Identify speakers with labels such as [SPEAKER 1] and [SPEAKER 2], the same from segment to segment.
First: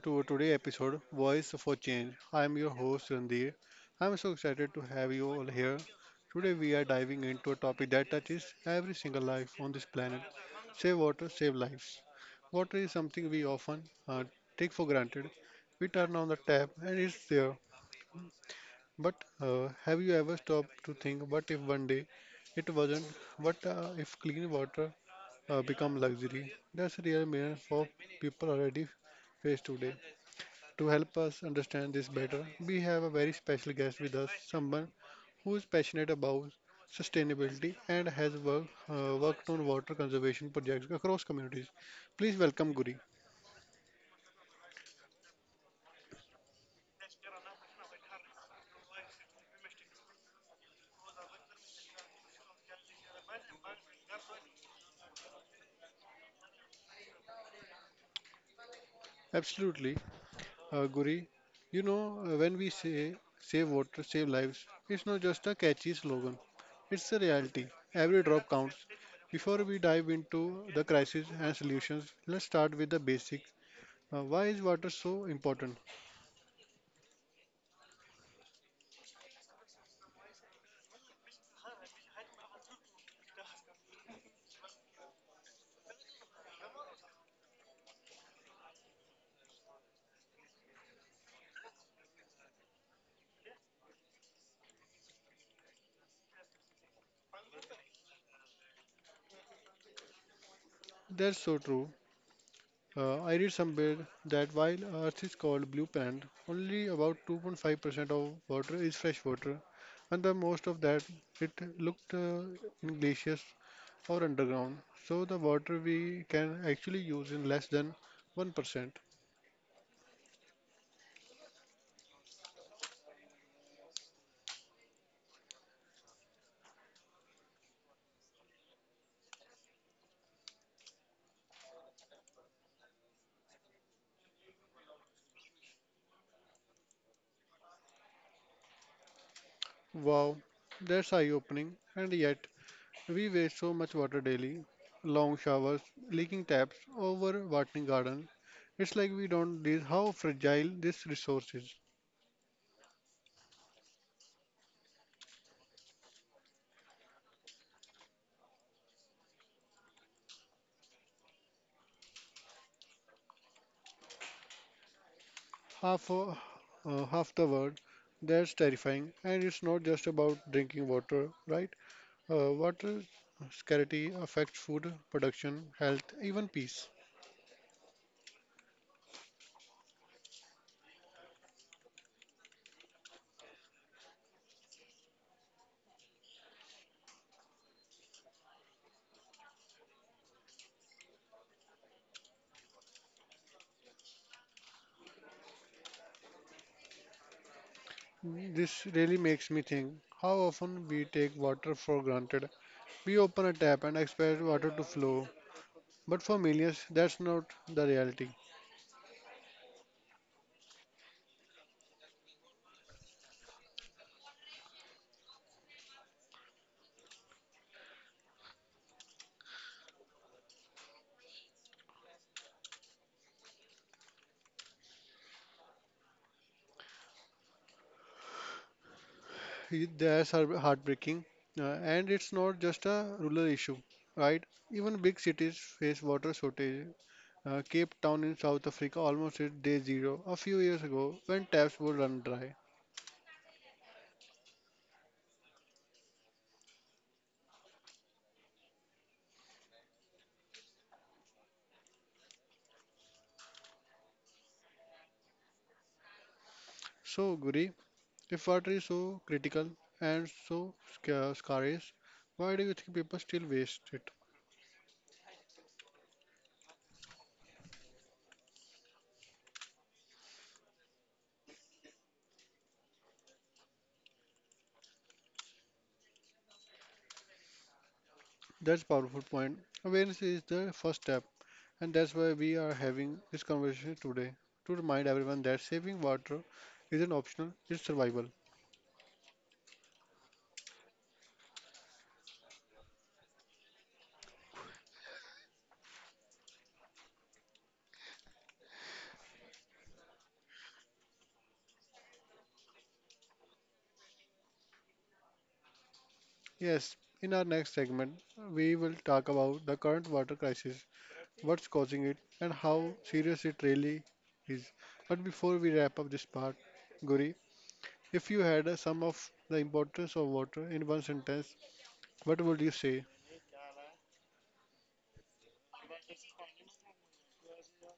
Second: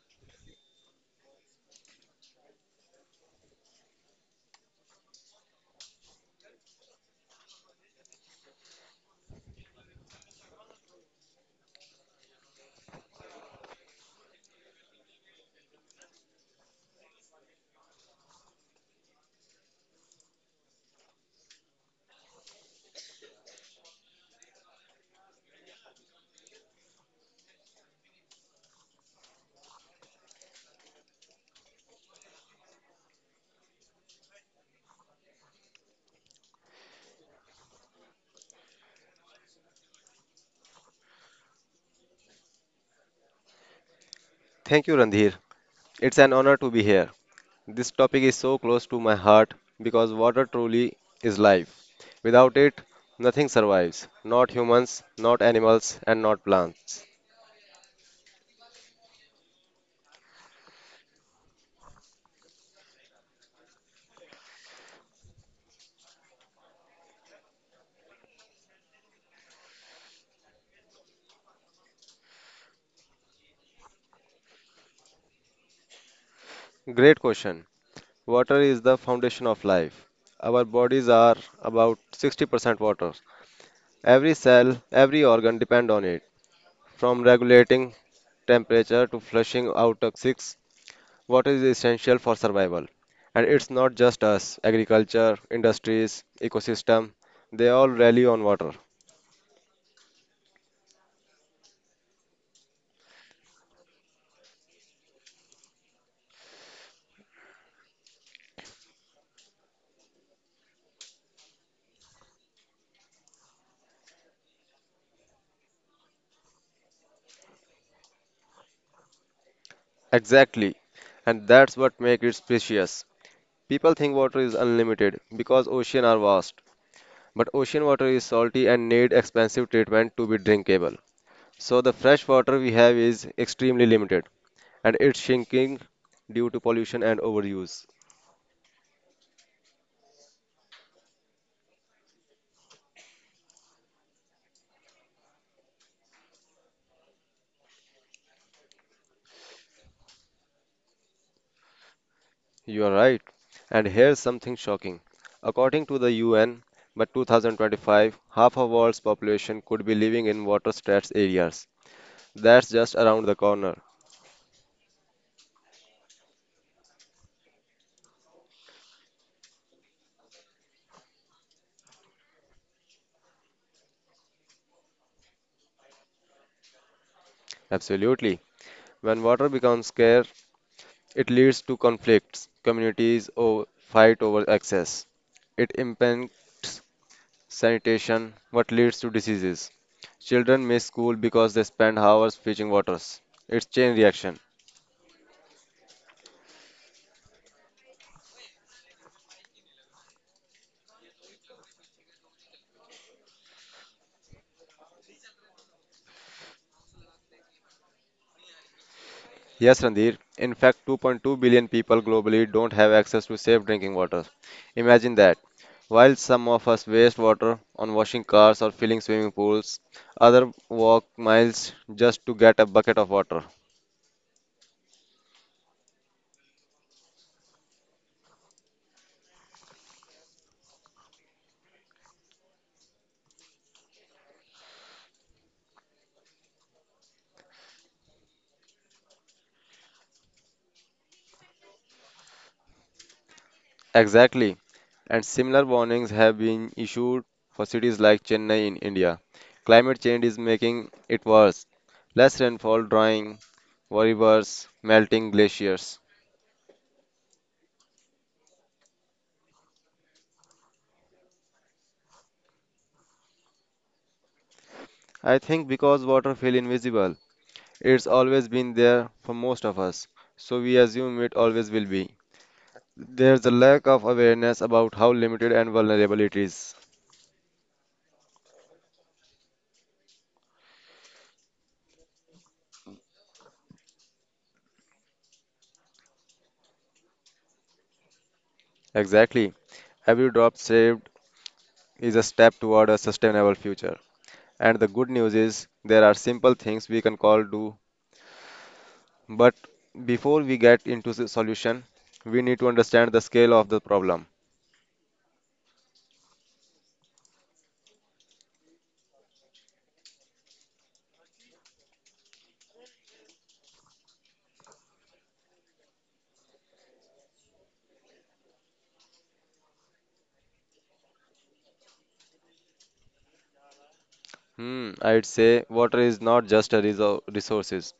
[SPEAKER 1] to today's episode Voice for Change. I am your host Randir. I am so excited to have you all here. Today we are diving into a topic that touches every single life on this planet. Save water, save lives. Water is something we often take for granted. We turn on the tap and it's there. But have you ever stopped to think what if one day it wasn't? What if clean water become luxury? That's a real millions of people already face today. To help us understand this better, we have a very special guest with us, someone who is passionate about sustainability and has worked on water conservation projects across communities. Please welcome Guri.
[SPEAKER 2] Thank you, Randhir. It's an honor to be here. This topic is so close to my heart because water truly is life. Without it, nothing survives, not humans, not animals, and not plants.
[SPEAKER 1] Absolutely, Guri. You know, when we say save water, save lives, it's not just a catchy slogan, it's a reality. Every drop counts. Before we dive into the crisis and solutions, let's start with the basics. Why is water so important?
[SPEAKER 2] Great question. Water is the foundation of life. Our bodies are about 60% water. Every cell, every organ depend on it. From regulating temperature to flushing out toxics, what is essential for survival. And it's not just us, agriculture, industries, ecosystem, they all rely on water.
[SPEAKER 1] That's so true. I read somewhere that while Earth is called blue planet, only about 2.5% of water is fresh water, and the most of that it looked in glaciers or underground. So the water we can actually use in less than 1%.
[SPEAKER 2] Exactly. And that's what makes it precious. People think water is unlimited because oceans are vast, but ocean water is salty and need expensive treatment to be drinkable. So the fresh water we have is extremely limited and it's shrinking due to pollution and overuse.
[SPEAKER 1] Wow, that's eye-opening, and yet we waste so much water daily. Long showers, leaking taps, over-watering garden. It's like we don't realize how fragile this resource is.
[SPEAKER 2] You are right. And here's something shocking. According to the UN, by 2025, half of world's population could be living in water-stressed areas. That's just around the corner.
[SPEAKER 1] half a, half the world. That's terrifying, and it's not just about drinking water, right? Water scarcity affects food production, health, even peace.
[SPEAKER 2] Absolutely. When water becomes scarce, it leads to conflicts. Fight over access. It impacts sanitation, what leads to diseases. Children miss school because they spend hours fetching waters. It's chain reaction.
[SPEAKER 1] This really makes me think how often we take water for granted. We open a tap and expect water to flow, but for millions, that's not the reality.
[SPEAKER 2] Yes, Randir. In fact, 2.2 billion people globally don't have access to safe drinking water. Imagine that. While some of us waste water on washing cars or filling swimming pools, others walk miles just to get a bucket of water.
[SPEAKER 1] That's heartbreaking, and it's not just a rural issue, right? Even big cities face water shortage. Cape Town in South Africa almost hit day zero a few years ago when taps would run dry.
[SPEAKER 2] Exactly. And similar warnings have been issued for cities like Chennai in India. Climate change is making it worse. Less rainfall, drying rivers, melting glaciers.
[SPEAKER 1] So, Guri, if water is so critical and so scarce, why do you think people still waste it?
[SPEAKER 2] I think because water feel invisible. It's always been there for most of us, so we assume it always will be. There's a lack of awareness about how limited and vulnerable it is.
[SPEAKER 1] That's a powerful point. Awareness is the first step, and that's why we are having this conversation today to remind everyone that saving water isn't optional, it's survival.
[SPEAKER 2] Exactly. Every drop saved is a step toward a sustainable future. And the good news is there are simple things we can all do. But before we get into the solution, we need to understand the scale of the problem.
[SPEAKER 1] Yes, in our next segment, we will talk about the current water crisis, what's causing it, and how serious it really is. But before we wrap up this part, Guri, if you had a sum of the importance of water in one sentence, what would you say?
[SPEAKER 2] I'd say water is not just a resources.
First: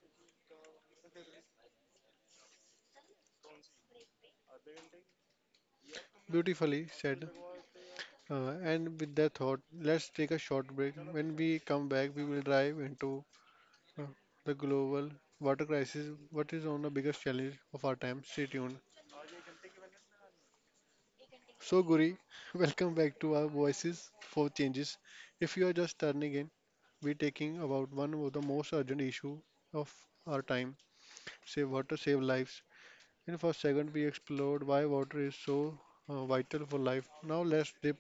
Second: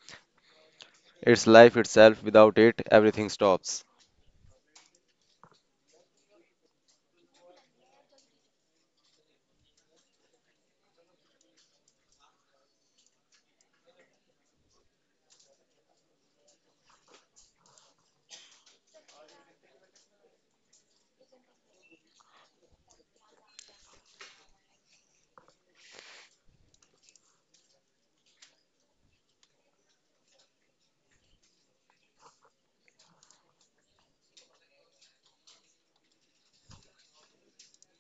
[SPEAKER 2] It's life itself. Without it, everything stops.
[SPEAKER 1] Beautifully said. And with that thought, let's take a short break. When we come back, we will dive into uh, the global water crisis, what is on the biggest challenge of our time. Stay tuned. So, Guri, welcome back to our Voices for Changes. If you are just turning in, we're taking about one of the most urgent issue of our time: save water, save lives. In the first segment, we explored why water is so vital for life. Now let's dip,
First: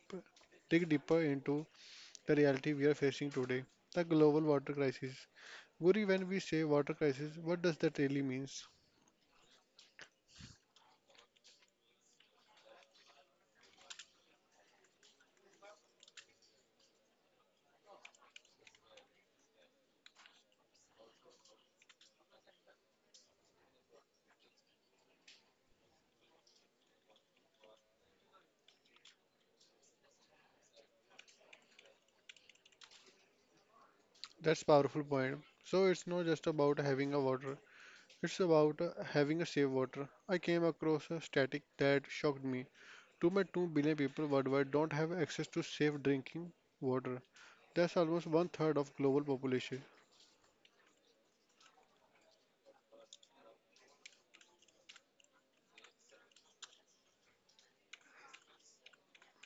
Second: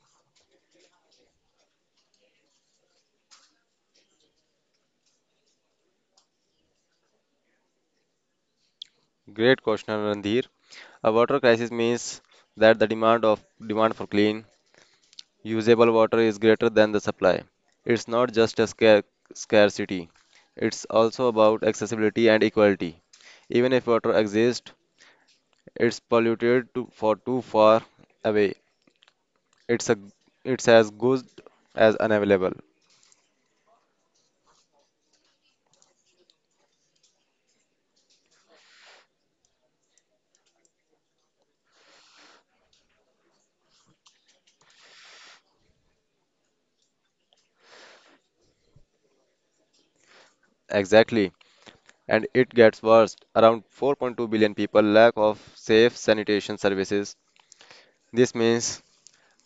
[SPEAKER 1] dig deeper into the reality we are facing today: the global water crisis. Guri, when we say water crisis, what does that really means?
[SPEAKER 2] Great question, Randhir. A water crisis means that the demand of demand for clean, usable water is greater than the supply. It's not just a scarcity. It's also about accessibility and equality. Even if water exists, it's polluted to, for too far away. It's a it's as good as unavailable.
[SPEAKER 1] That's powerful point. So it's not just about having a water; it's about having a safe water. I came across a static that shocked me. 2.2 billion people worldwide don't have access to safe drinking water. That's almost one third of global population.
[SPEAKER 2] Exactly. And it gets worse. Around 4.2 billion people lack of safe sanitation services. This means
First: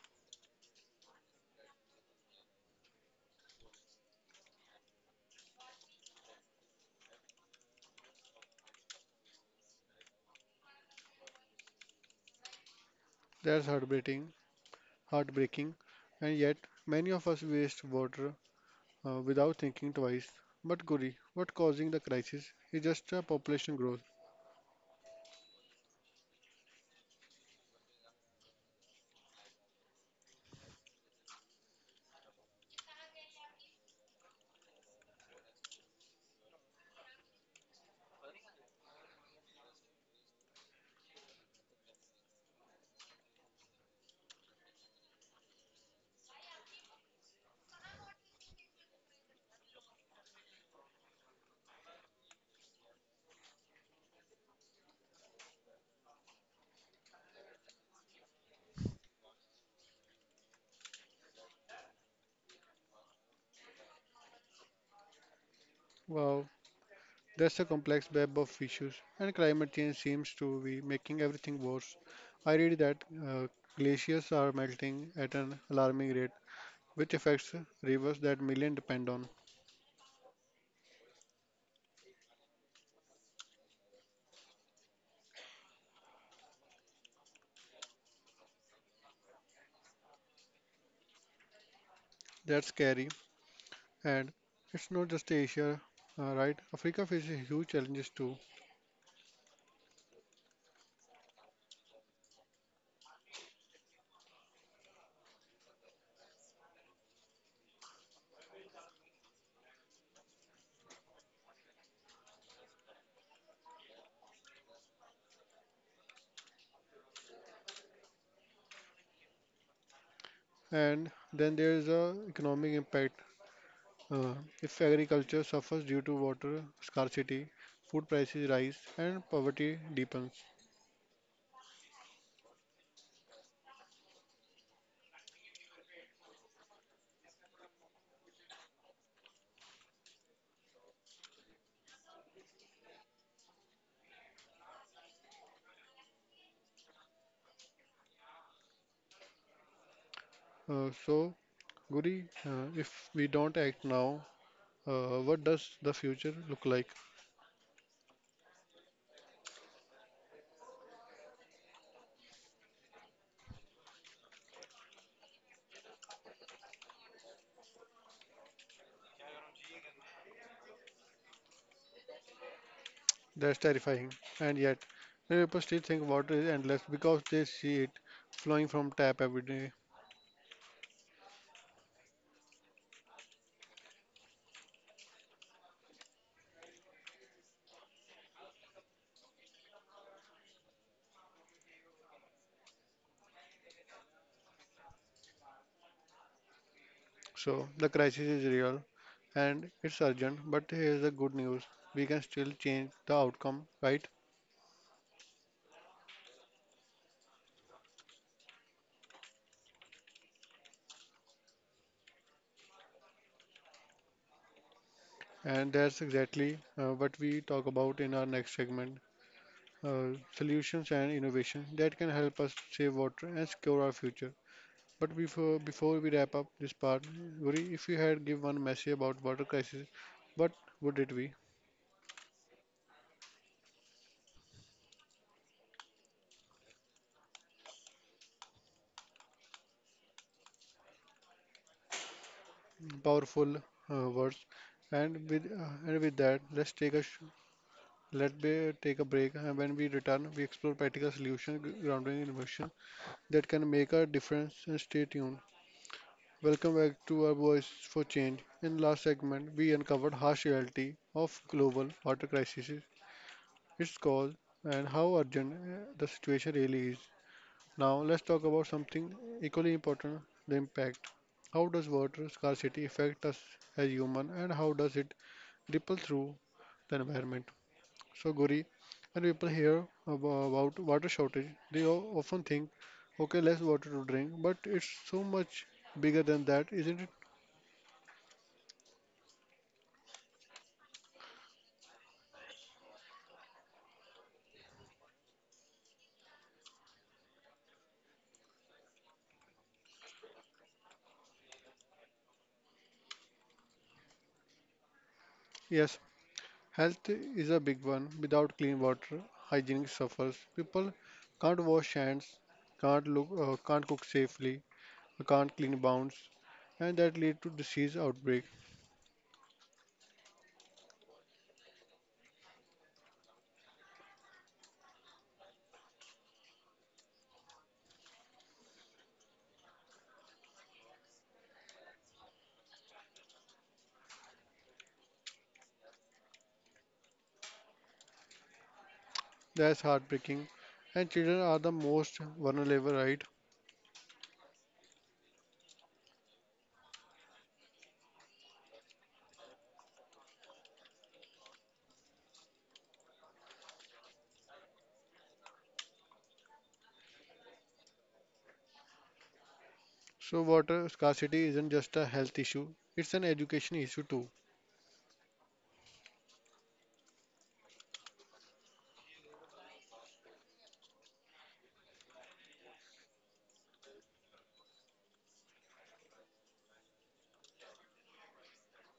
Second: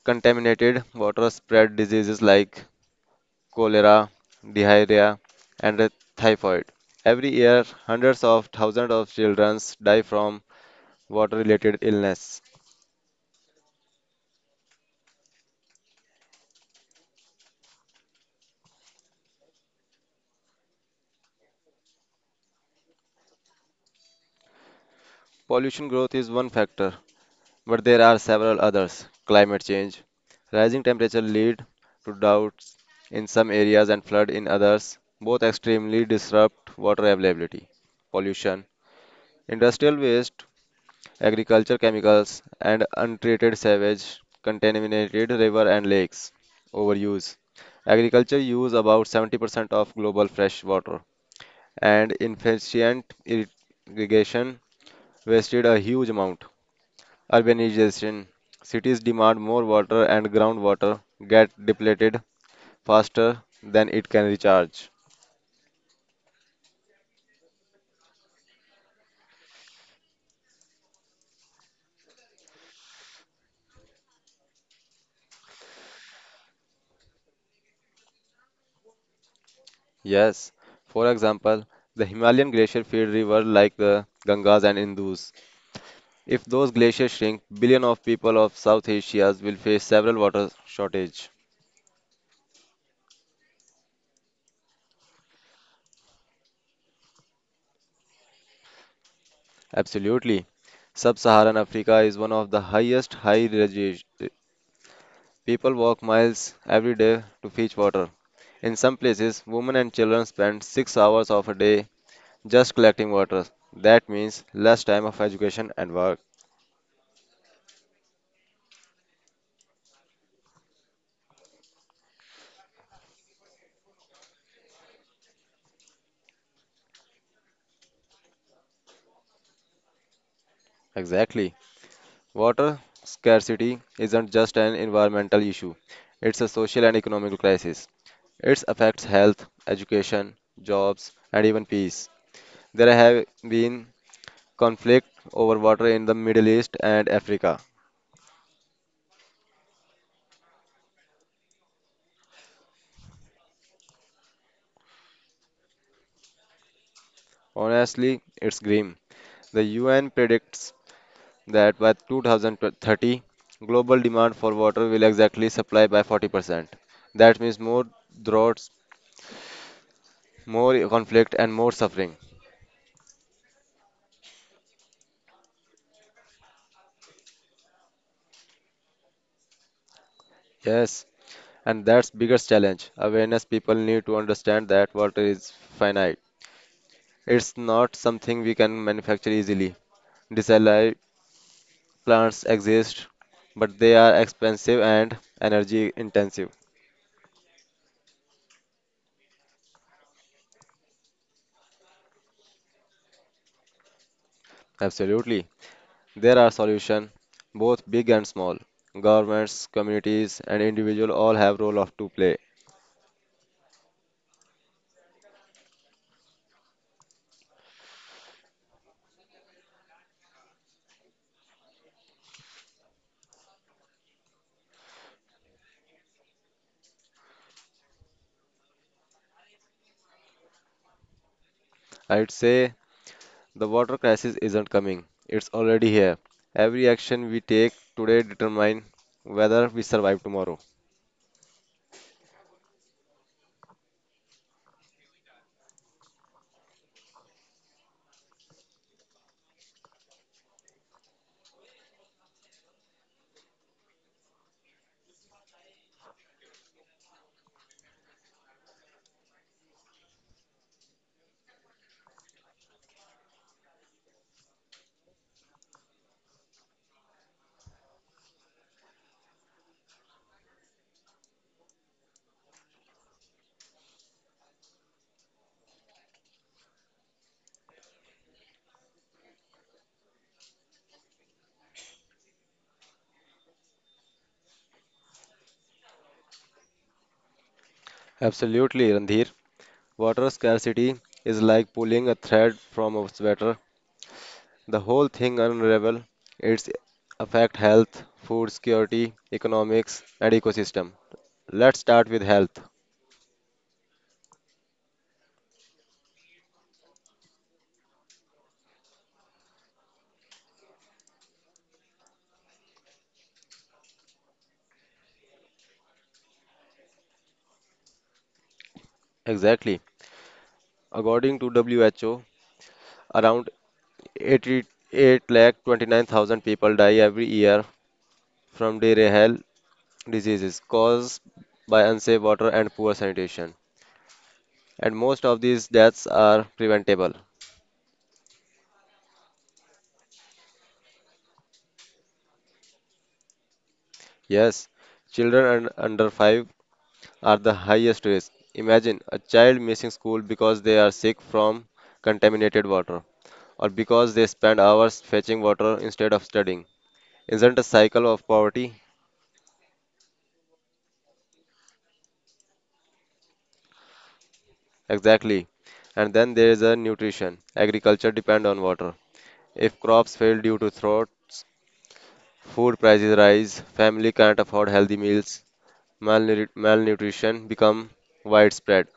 [SPEAKER 2] contaminated water spread diseases like cholera, diarrhea, and typhoid. Every year, hundreds of thousands of children die from water-related illness.
[SPEAKER 1] That's heartbreaking, and yet many of us waste water without thinking twice. But Guri, what causing the crisis is just a population growth.
[SPEAKER 2] Pollution growth is one factor, but there are several others. Climate change, rising temperature lead to droughts in some areas and flood in others, both extremely disrupt water availability. Pollution, industrial waste agriculture chemicals, and untreated sewage contaminated river and lakes. Overuse. Agriculture use about 70% of global fresh water, and inefficient irrigation wasted a huge amount. Urbanization. Cities demand more water and groundwater get depleted faster than it can recharge.
[SPEAKER 1] Wow, that's a complex web of issues, and climate change seems to be making everything worse. I read that uh, glaciers are melting at an alarming rate, which affects rivers that millions depend on.
[SPEAKER 2] Yes, for example, the Himalayan glacier feed rivers like the Gangas and Indus. If those glaciers shrink, billion of people of South Asia will face several water shortage.
[SPEAKER 1] That's scary. And it's not just Asia, right? Africa faces huge challenges too.
[SPEAKER 2] Absolutely. Sub-Saharan Africa is one of the highest high regi- People walk miles every day to fetch water. In some places, women and children spend 6 hours of a day just collecting water. That means less time of education and work.
[SPEAKER 1] And then there is a economic impact. Uh, if agriculture suffers due to water scarcity, food prices rise, and poverty deepens.
[SPEAKER 2] Exactly. Water scarcity isn't just an environmental issue. It's a social and economic crisis. It affects health, education, jobs, and even peace. There have been conflict over water in the Middle East and Africa.
[SPEAKER 1] So, Guri, if we don't act now, what does the future look like?
[SPEAKER 2] Honestly, it's grim. The UN predicts that by 2030, global demand for water will exactly supply by 40%. That means more droughts, more conflict, and more suffering.
[SPEAKER 1] That's terrifying. And yet, many people still think water is endless because they see it flowing from tap every day.
[SPEAKER 2] Yes, and that's biggest challenge. Awareness people need to understand that water is finite. It's not something we can manufacture easily. Disallowed plants exist, but they are expensive and energy intensive.
[SPEAKER 1] So, the crisis is real and it's urgent, but here's the good news. We can still change the outcome, right?
[SPEAKER 2] Absolutely. There are solutions, both big and small. Governments, communities, and individuals all have role of to play.
[SPEAKER 1] And that's exactly what we talk about in our next segment, solutions and innovation that can help us save water and secure our future. But before we wrap up this part, Guri, if you had give one message about water crisis, what would it be?
[SPEAKER 2] I'd say the water crisis isn't coming. It's already here. Every action we take today determines whether we survive tomorrow.
[SPEAKER 1] Powerful words. And with that, let's let me take a break. And when we return, we explore practical solutions grounded in emotion that can make a difference and stay tuned. Welcome back to our Voice for Change. In last segment, we uncovered harsh reality of global water crisis, its cause, and how urgent the situation really is. Now let's talk about something equally important, the impact. How does water scarcity affect us as human and how does it ripple through the environment? So, Guri, when people hear about water shortage, they often think, okay, less water to drink, but it's so much bigger than that, isn't it?
[SPEAKER 2] Absolutely, Randhir. Water scarcity is like pulling a thread from a sweater. The whole thing unravel. It's affect health, food security, economics, and ecosystem. Let's start with health.
[SPEAKER 1] Yes, health is a big one. Without clean water, hygiene suffers. People can't wash hands, can't cook safely, can't clean bounds, and that lead to disease outbreak.
[SPEAKER 2] Exactly. According to WHO, around 88 lakh 29,000 people die every year from diarrheal diseases caused by unsafe water and poor sanitation. And most of these deaths are preventable.
[SPEAKER 1] That's heartbreaking. And children are the most vulnerable, right?
[SPEAKER 2] Yes, under 5 are the highest risk. Imagine a child missing school because they are sick from contaminated water or because they spend hours fetching water instead of studying. Isn't a cycle of poverty?
[SPEAKER 1] So water scarcity isn't just a health issue; it's an education issue too.
[SPEAKER 2] Exactly. And then there is a nutrition. Agriculture depend on water. If crops fail due to droughts, food prices rise, family can't afford healthy meals, malnutrition become widespread.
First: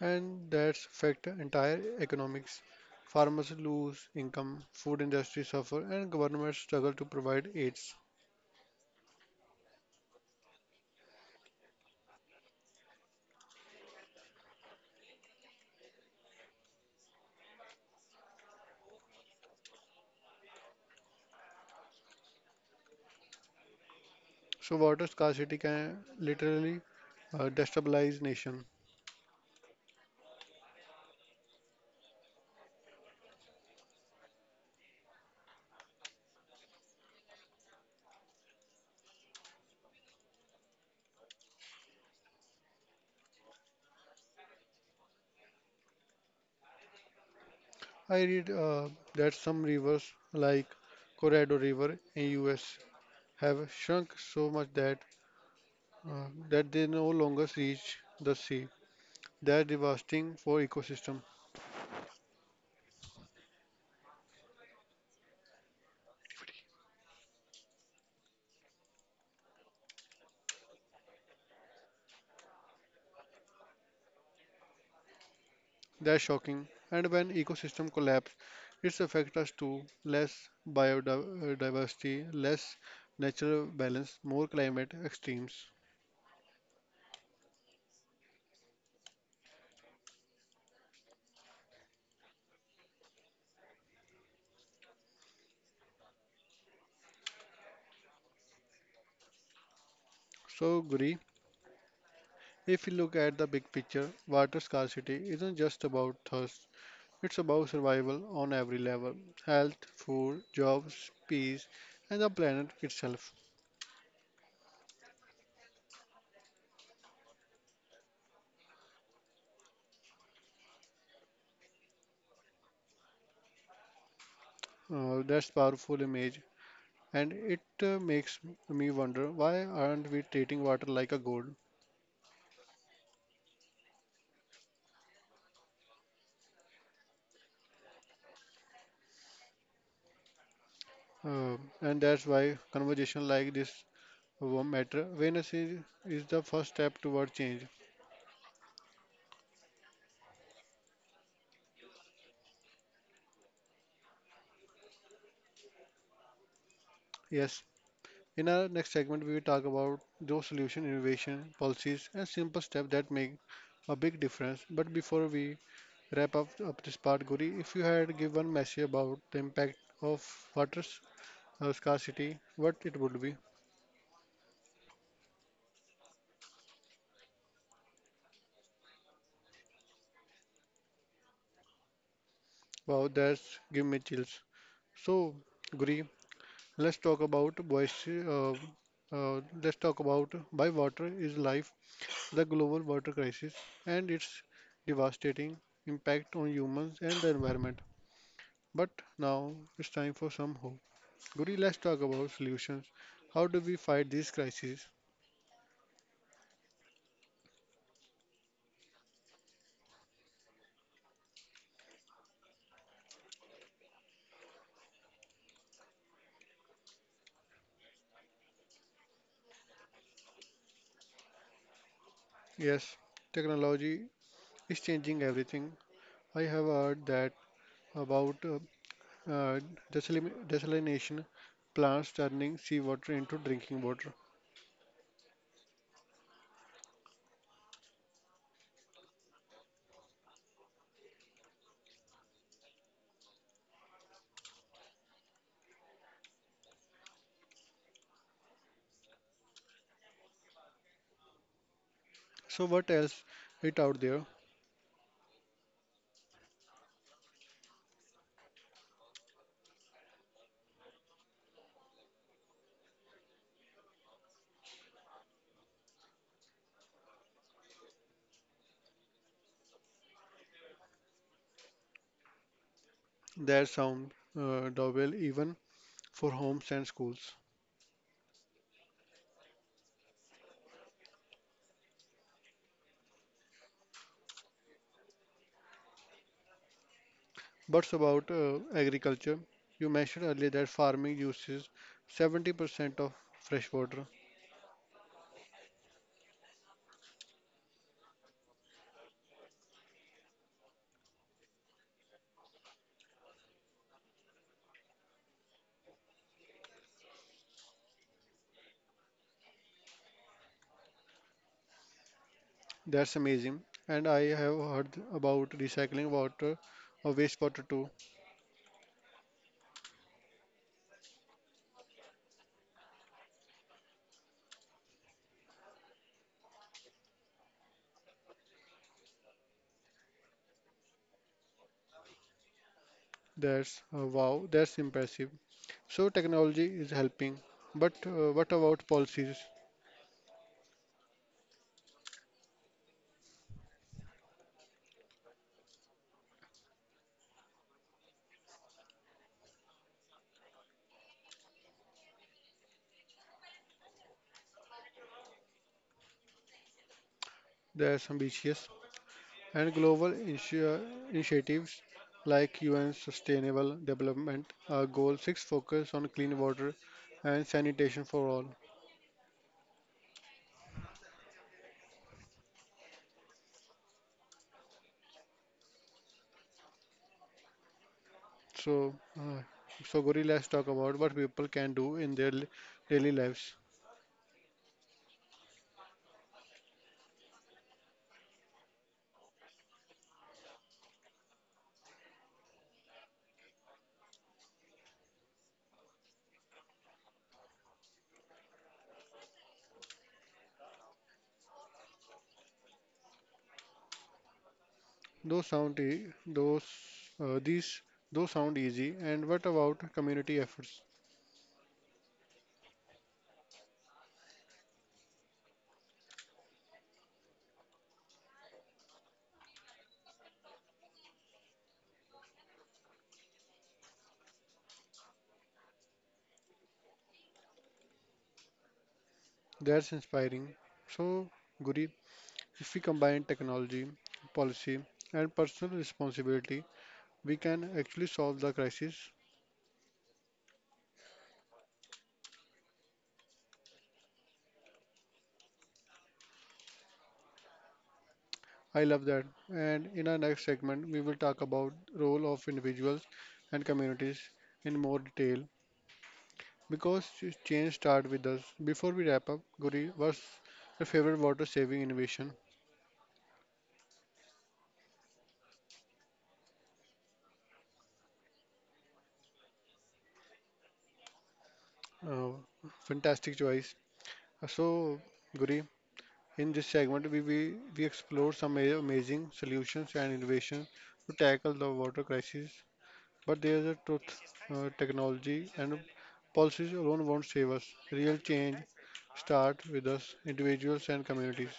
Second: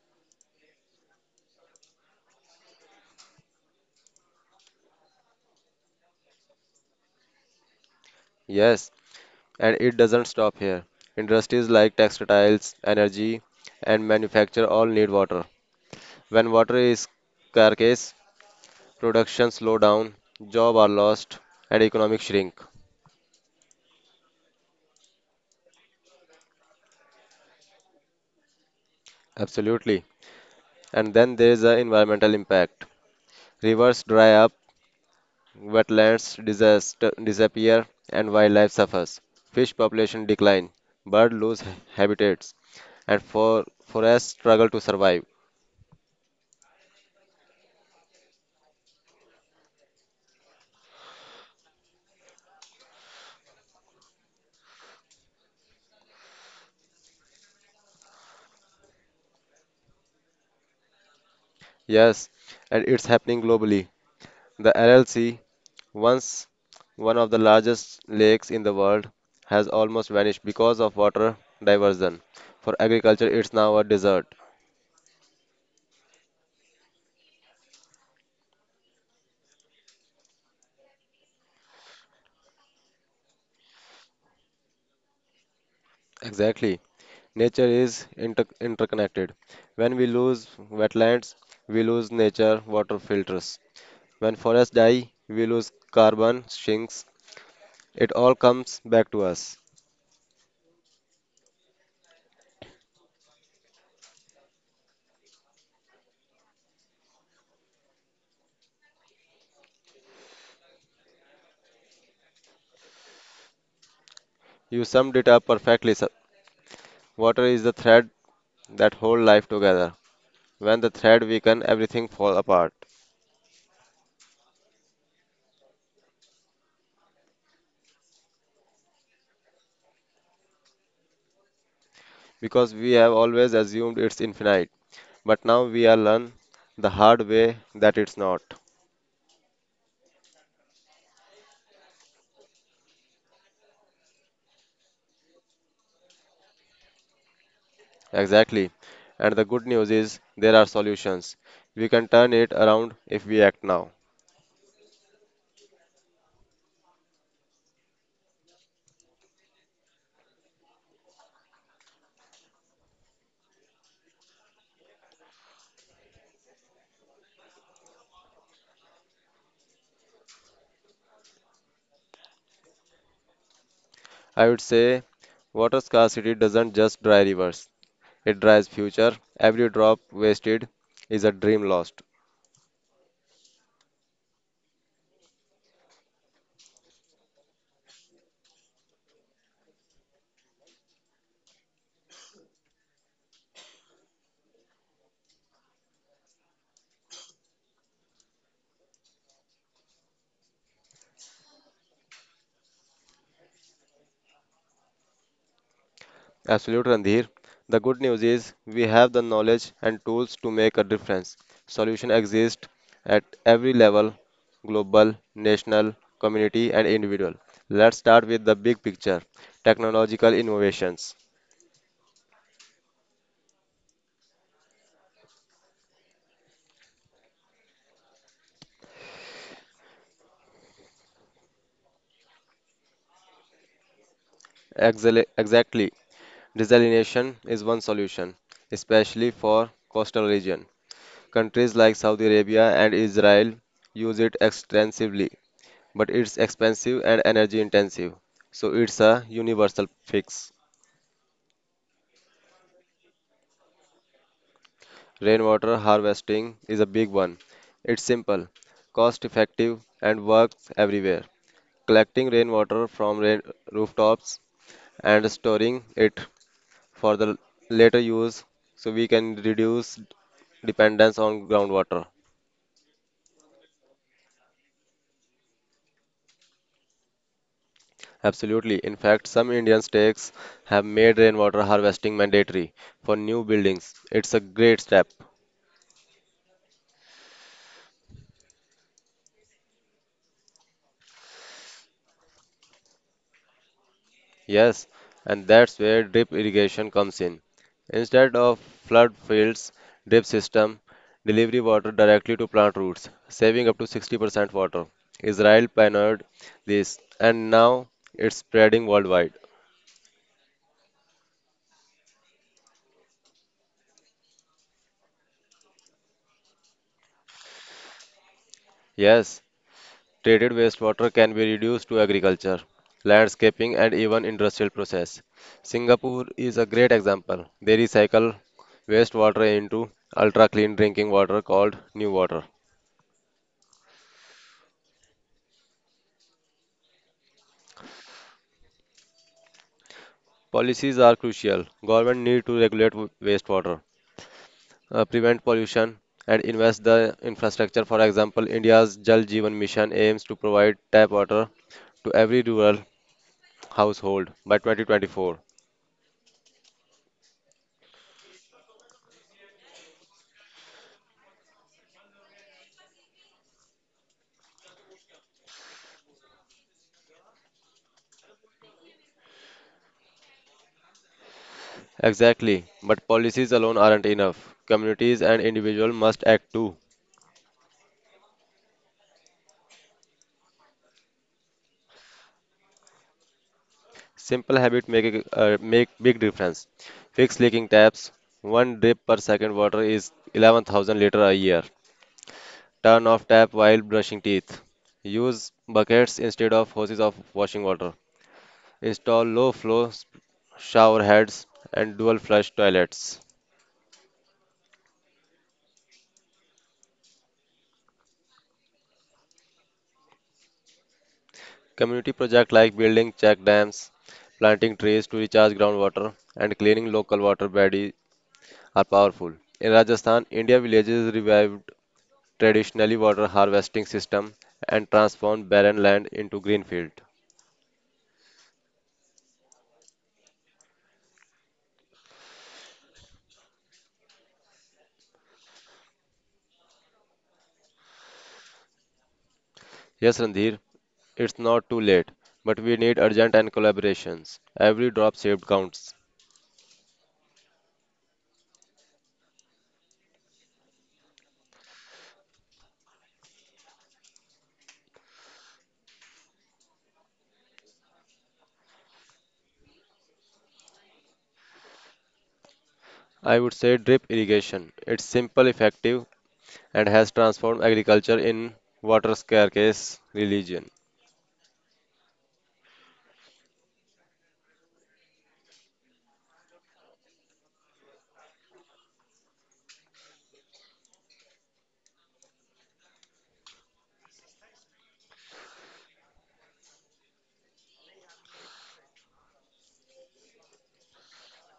[SPEAKER 1] And that's affect entire economics. Farmers lose income, food industry suffer, and governments struggle to provide aids.
[SPEAKER 2] Yes, and it doesn't stop here. Industries like textiles, energy, and manufacture all need water. When water is scarce, production slow down, jobs are lost, and economic shrink.
[SPEAKER 1] So water scarcity can literally destabilize nation.
[SPEAKER 2] Absolutely. And then there is the environmental impact. Rivers dry up, wetlands disappear, and wildlife suffers. Fish population decline, birds lose habitats, and for forests struggle to survive.
[SPEAKER 1] I read that some rivers like Colorado River in U.S. have shrunk so much that they no longer reach the sea. That's devastating for ecosystem.
[SPEAKER 2] Yes, and it's happening globally. The LLC, once one of the largest lakes in the world, has almost vanished because of water diversion. For agriculture, it's now a desert.
[SPEAKER 1] That's shocking, and when ecosystem collapse, it affects us too. Less biodiversity, less natural balance, more climate extremes.
[SPEAKER 2] Exactly. Nature is interconnected. When we lose wetlands, we lose nature water filters. When forests die, we lose carbon sinks. It all comes back to us.
[SPEAKER 1] So, Guri, if you look at the big picture, water scarcity isn't just about thirst. It's about survival on every level: health, food, jobs, peace, and the planet itself.
[SPEAKER 2] You summed it up perfectly, sir. Water is the thread that holds life together. When the thread weakens, everything falls apart.
[SPEAKER 1] That's powerful image, and it makes me wonder why aren't we treating water like a gold?
[SPEAKER 2] Because we have always assumed it's infinite. But now we are learn the hard way that it's not.
[SPEAKER 1] Uh, and that's why conversation like this matter. Awareness is the first step toward change.
[SPEAKER 2] Exactly. And the good news is there are solutions. We can turn it around if we act now.
[SPEAKER 1] Yes. In our next segment, we will talk about those solution, innovation, policies, and simple steps that make a big difference. But before we wrap up this part, Guri, if you had give one message about the impact of water scarcity, what it would be?
[SPEAKER 2] I would say water scarcity doesn't just dry rivers. It dries future. Every drop wasted is a dream lost.
[SPEAKER 1] Wow, that's give me chills. So, Guri, let's talk about voice. Let's talk about by water is life, the global water crisis and its devastating impact on humans and the environment. But now it's time for some hope. Guri, let's talk about solutions. How do we fight these crises?
[SPEAKER 2] Absolute Randhir. The good news is we have the knowledge and tools to make a difference. Solution exist at every level, global, national, community and individual. Let's start with the big picture, technological innovations.
[SPEAKER 1] Yes, technology is changing everything. I have heard that about uh, desalination plants turning seawater into drinking water.
[SPEAKER 2] Exactly. Desalination is one solution, especially for coastal region. Countries like Saudi Arabia and Israel use it extensively, but it's expensive and energy intensive, so it's a universal fix.
[SPEAKER 1] So what else is out there?
[SPEAKER 2] Rainwater harvesting is a big one. It's simple, cost effective, and works everywhere. Collecting rainwater from rain rooftops and storing it for the later use so we can reduce dependence on groundwater.
[SPEAKER 1] That sound doorbell even for homes and schools.
[SPEAKER 2] Absolutely. In fact, some Indian states have made rainwater harvesting mandatory for new buildings. It's a great step.
[SPEAKER 1] What's about agriculture? You mentioned earlier that farming uses 70% of fresh water.
[SPEAKER 2] Yes, and that's where drip irrigation comes in. Instead of flood fields, drip system delivery water directly to plant roots, saving up to 60% water. Israel pioneered this, and now it's spreading worldwide.
[SPEAKER 1] That's amazing. And I have heard about recycling water or wastewater too.
[SPEAKER 2] Yes, treated wastewater can be reduced to agriculture, landscaping, and even industrial process. Singapore is a great example. They recycle wastewater into ultra clean drinking water called New Water.
[SPEAKER 1] That's wow, that's impressive. So technology is helping. But what about policies?
[SPEAKER 2] Policies are crucial. Government need to regulate wastewater, prevent pollution, and invest the infrastructure. For example, India's Jal Jeevan Mission aims to provide tap water to every rural household by 2024.
[SPEAKER 1] That's ambitious. And global initiatives like UN Sustainable Development Goal 6 focus on clean water and sanitation for all.
[SPEAKER 2] Exactly, but policies alone aren't enough. Communities and individuals must act too.
[SPEAKER 1] So, uh, so, Gauri, let's talk about what people can do in their daily lives.
[SPEAKER 2] Simple habits make big difference. Fix leaking taps. One drip per second water is 11,000 liter a year. Turn off tap while brushing teeth. Use buckets instead of hoses of washing water. Install low flow shower heads and dual flush toilets.
[SPEAKER 1] Those sound e- those these those sound easy. And what about community efforts?
[SPEAKER 2] Community projects like building check dams, planting trees to recharge groundwater, and cleaning local water bodies are powerful. In Rajasthan, India villages revived traditionally water harvesting system and transformed barren land into green field.
[SPEAKER 1] That's inspiring. So, Guri, if we combine technology, policy, and personal responsibility, we can actually solve the crisis.
[SPEAKER 2] Yes, Randhir, it's not too late, but we need urgent and collaborations. Every drop saved counts.
[SPEAKER 1] I love that. And in our next segment, we will talk about role of individuals and communities in more detail. Because change start with us. Before we wrap up, Guri, what's your favorite water saving innovation?
[SPEAKER 2] I would say drip irrigation. It's simple, effective, and has transformed agriculture in water scarce religion.
[SPEAKER 1] Uh, fantastic choice. So, Guri, in this segment, we explore some amazing solutions and innovations to tackle the water crisis. But there's a truth, technology and policies alone won't save us. Real change starts with us, individuals and communities.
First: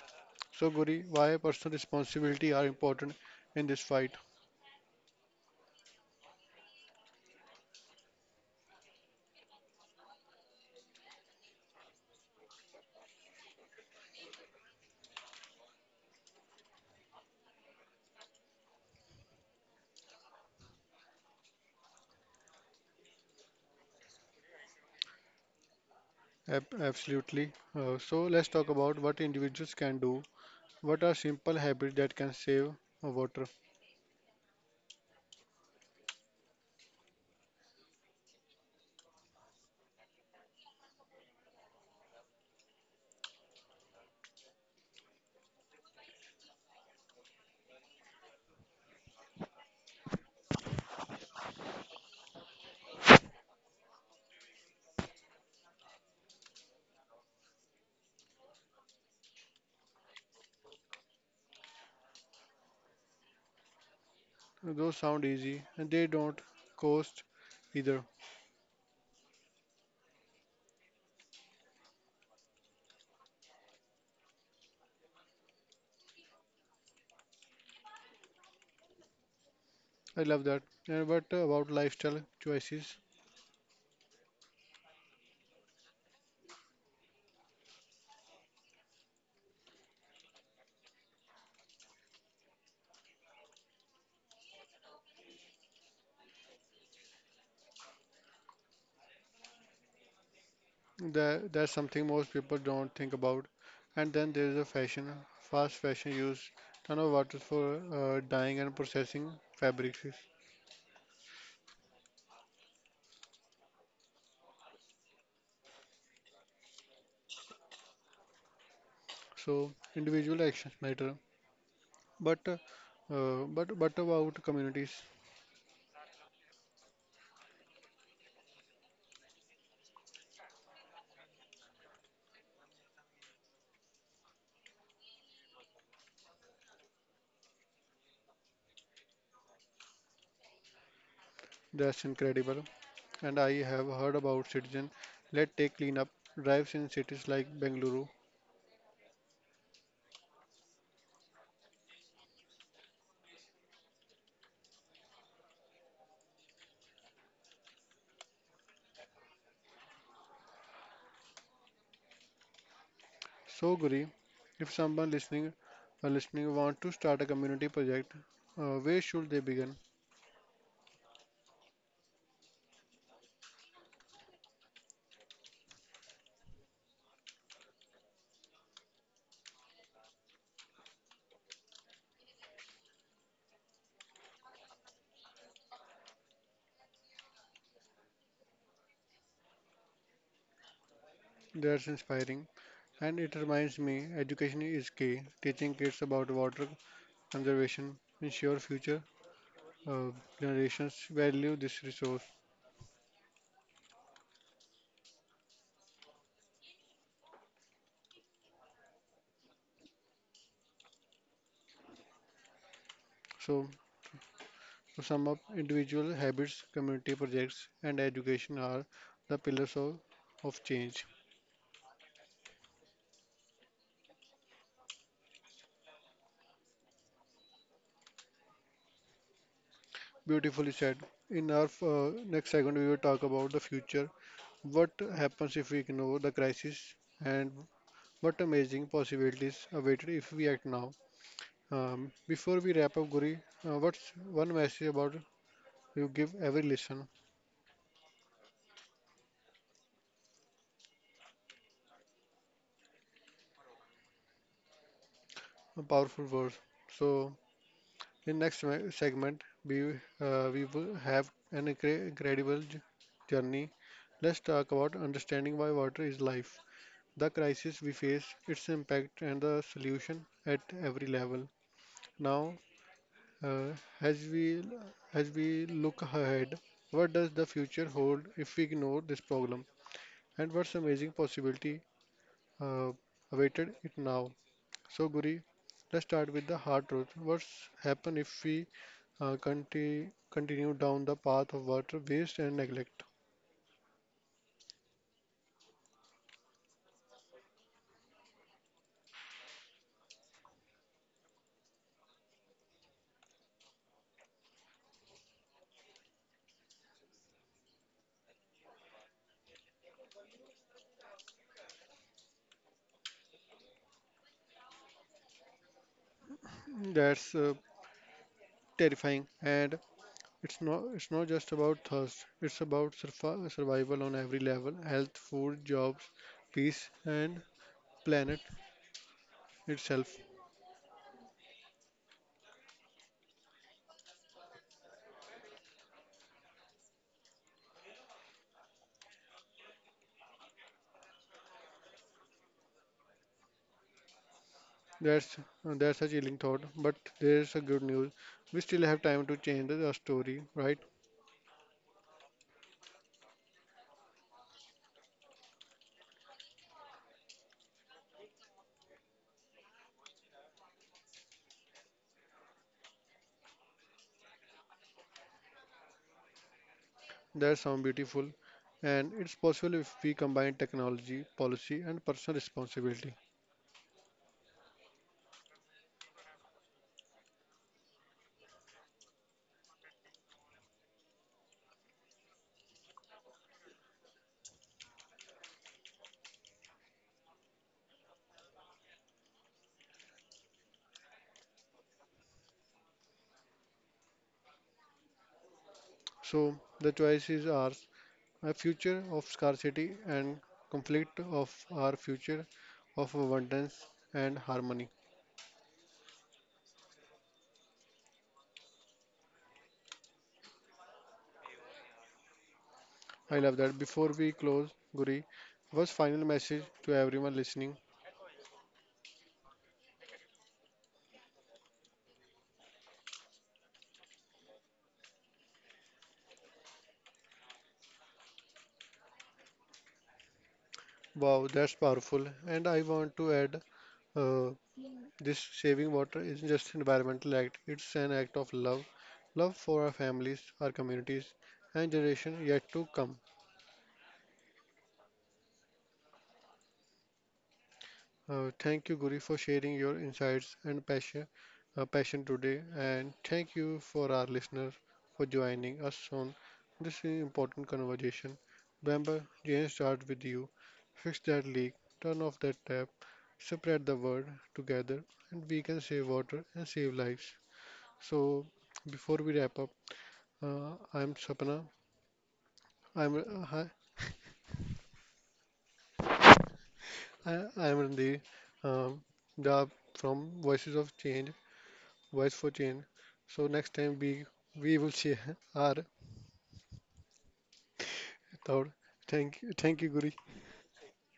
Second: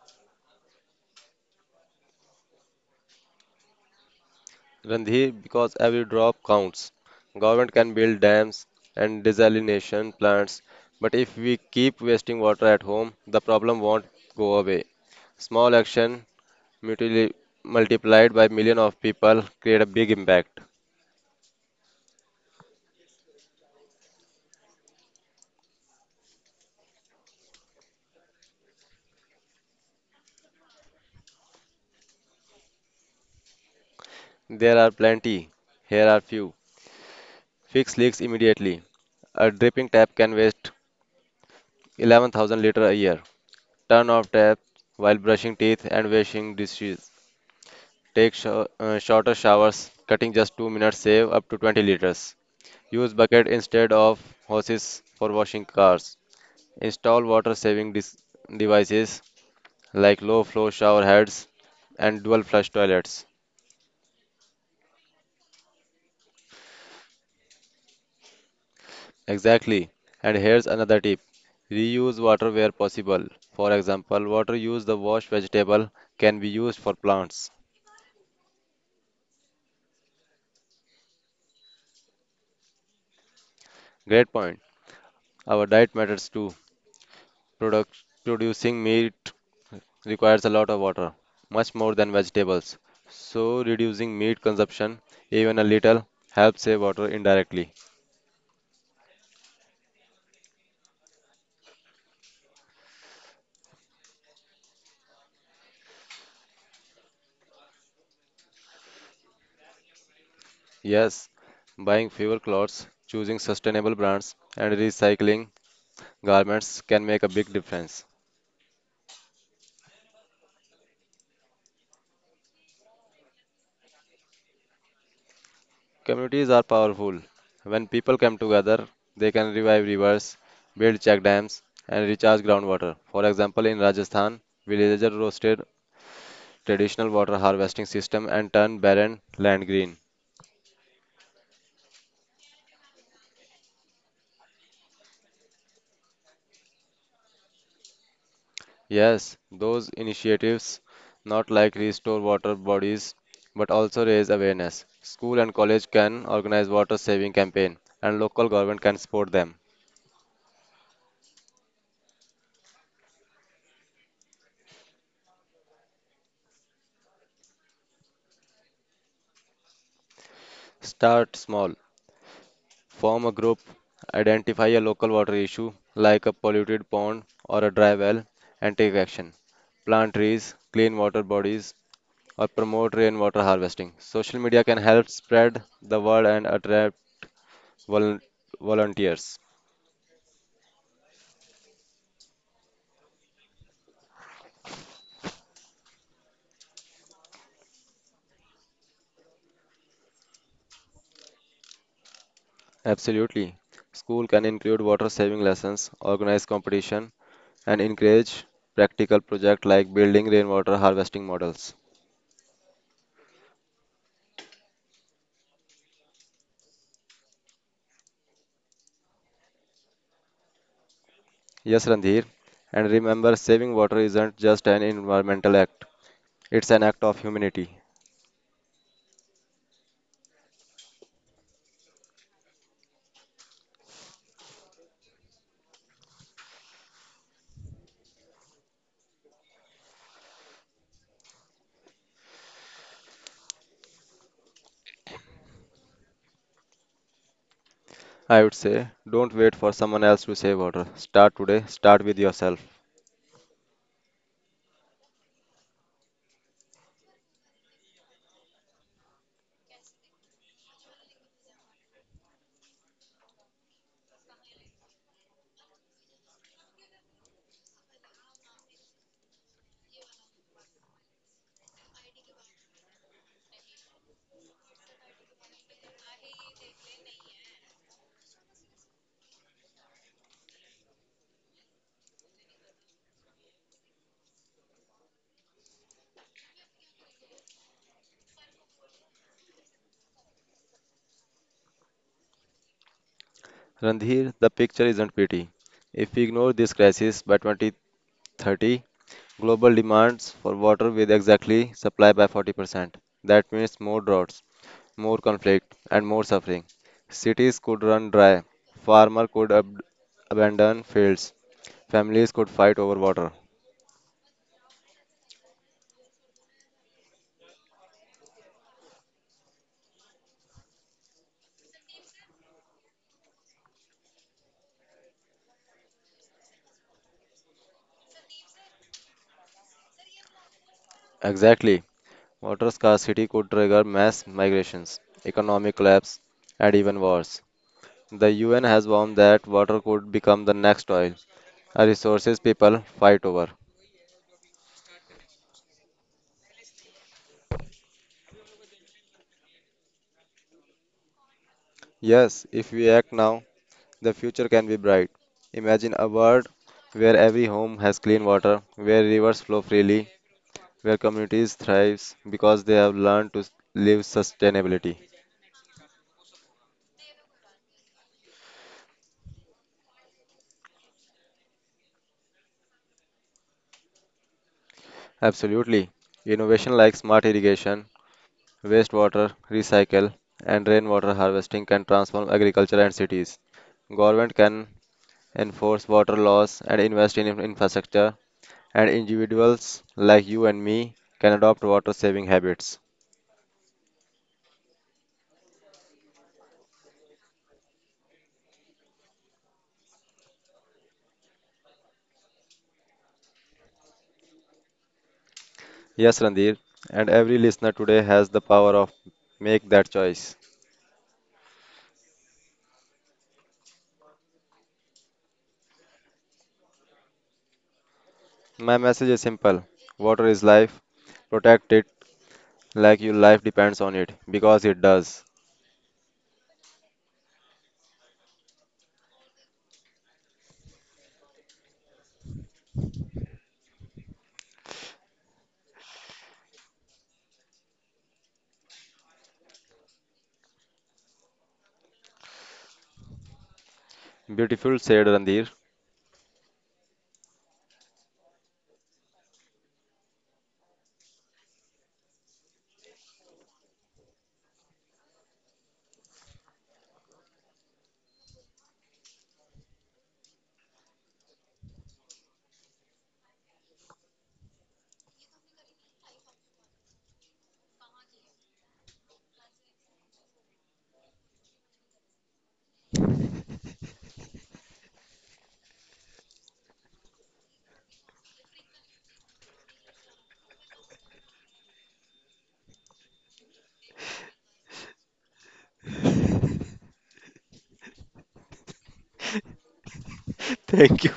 [SPEAKER 1] So, Guri, why personal responsibility are important in this fight?
[SPEAKER 2] Randhir, because every drop counts. Government can build dams and desalination plants, but if we keep wasting water at home, the problem won't go away. Small action mutili- multiplied by million of people create a big impact.
[SPEAKER 1] Absolutely. So, let's talk about what individuals can do. What are simple habits that can save water?
[SPEAKER 2] There are plenty. Here are few. Fix leaks immediately. A dripping tap can waste 11,000 liters a year. Turn off tap while brushing teeth and washing dishes. Take shorter showers, cutting just 2 minutes save up to 20 liters. Use bucket instead of hoses for washing cars. Install water saving devices like low flow shower heads and dual flush toilets.
[SPEAKER 1] Those sound easy and they don't cost either.
[SPEAKER 2] Exactly. And here's another tip. Reuse water where possible. For example, water used to wash vegetable can be used for plants.
[SPEAKER 1] I love that. And what about lifestyle choices?
[SPEAKER 2] Great point. Our diet matters too. Product, producing meat requires a lot of water, much more than vegetables. So reducing meat consumption, even a little, helps save water indirectly.
[SPEAKER 1] That's something most people don't think about. And then there's a fashion, fast fashion use ton of water for dyeing and processing fabrics.
[SPEAKER 2] Yes, buying fewer clothes, choosing sustainable brands, and recycling garments can make a big difference.
[SPEAKER 1] So individual actions matter. But uh, but about communities,
[SPEAKER 2] Communities are powerful. When people come together, they can revive rivers, build check dams, and recharge groundwater. For example, in Rajasthan, villagers roasted traditional water harvesting system and turned barren land green.
[SPEAKER 1] that's incredible. And I have heard about citizen led tech cleanup drives in cities like Bengaluru.
[SPEAKER 2] Yes, those initiatives not like restore water bodies but also raise awareness. School and college can organize water saving campaign and local government can support them.
[SPEAKER 1] So, Guri, if someone listening want to start a community project, where should they begin?
[SPEAKER 2] Start small. Form a group, identify a local water issue like a polluted pond or a dry well, and take action. Plant trees, clean water bodies, or promote rainwater harvesting. Social media can help spread the word and attract volun- volunteers.
[SPEAKER 1] That's inspiring. And it reminds me, education is key. Teaching kids about water conservation ensure future uh, generations value this resource.
[SPEAKER 2] Absolutely. School can include water saving lessons, organize competition, and encourage practical projects like building rainwater harvesting models.
[SPEAKER 1] So, to sum up, individual habits, community projects, and education are the pillars of change.
[SPEAKER 2] Yes, Randhir. And remember, saving water isn't just an environmental act. It's an act of humanity.
[SPEAKER 1] Beautifully said. In our next segment, we will talk about the future. What happens if we ignore the crisis, and what amazing possibilities await if we act now. Before we wrap up, Guri, what's one message about you give every listener?
[SPEAKER 2] I would say, don't wait for someone else to save water. Start today, start with yourself.
[SPEAKER 1] A powerful words. So, in next segment, we will have an incredible journey. Let's talk about understanding why water is life, the crisis we face, its impact, and the solution at every level. Now, uh, as we as we look ahead, what does the future hold if we ignore this problem, and what's amazing possibility uh, awaited it now? So, Guri, let's start with the hard truth. What's happen if we continue down the path of water waste and neglect?
[SPEAKER 2] Randhir, the picture isn't pretty. If we ignore this crisis by 2030, global demands for water will exactly supply by 40%. That means more droughts, more conflict, and more suffering. Cities could run dry, farmers could ab- abandon fields, families could fight over water.
[SPEAKER 1] That's terrifying, and it's not just about thirst. It's about survival on every level: health, food, jobs, peace, and planet itself.
[SPEAKER 2] Exactly. Water scarcity could trigger mass migrations, economic collapse, and even wars. The UN has warned that water could become the next oil, a resources people fight over.
[SPEAKER 1] That's that's a chilling thought, but there's a good news. We still have time to change the story, right?
[SPEAKER 2] Yes, if we act now, the future can be bright. Imagine a world where every home has clean water, where rivers flow freely, where communities thrive because they have learned to live sustainability.
[SPEAKER 1] That sounds beautiful, and it's possible if we combine technology, policy, and personal responsibility.
[SPEAKER 2] Absolutely. Innovation like smart irrigation wastewater recycle and rainwater harvesting can transform agriculture and cities. Government can enforce water laws and invest in infrastructure, and individuals like you and me can adopt water saving habits.
[SPEAKER 1] So the choice is ours: a future of scarcity and conflict of our future of abundance and harmony.
[SPEAKER 2] Yes, Randir, and every listener today has the power of make that choice.
[SPEAKER 1] I love that. Before we close, Guri, was final message to everyone listening?
[SPEAKER 2] My message is simple. Water is life. Protect it like your life depends on it because it does.
[SPEAKER 1] Wow, that's powerful. And I want to add, uh, this saving water isn't just an environmental act; it's an act of love, love for our families, our communities, and generation yet to come.
[SPEAKER 2] Beautiful said Randir.
[SPEAKER 1] Thank you, Guri, for sharing your insights and passion today. And thank you for our listeners for joining us on this important conversation. Remember, change starts with you. Fix that leak, turn off that tap, spread the word together, and we can save water and save lives. So, before we wrap up, I'm Sapna. I'm uh, hi, I'm Randeer, um, Jha from Voices of Change voice for change. So next time we will share our thought. Thank you, Guru.
[SPEAKER 2] Thank you.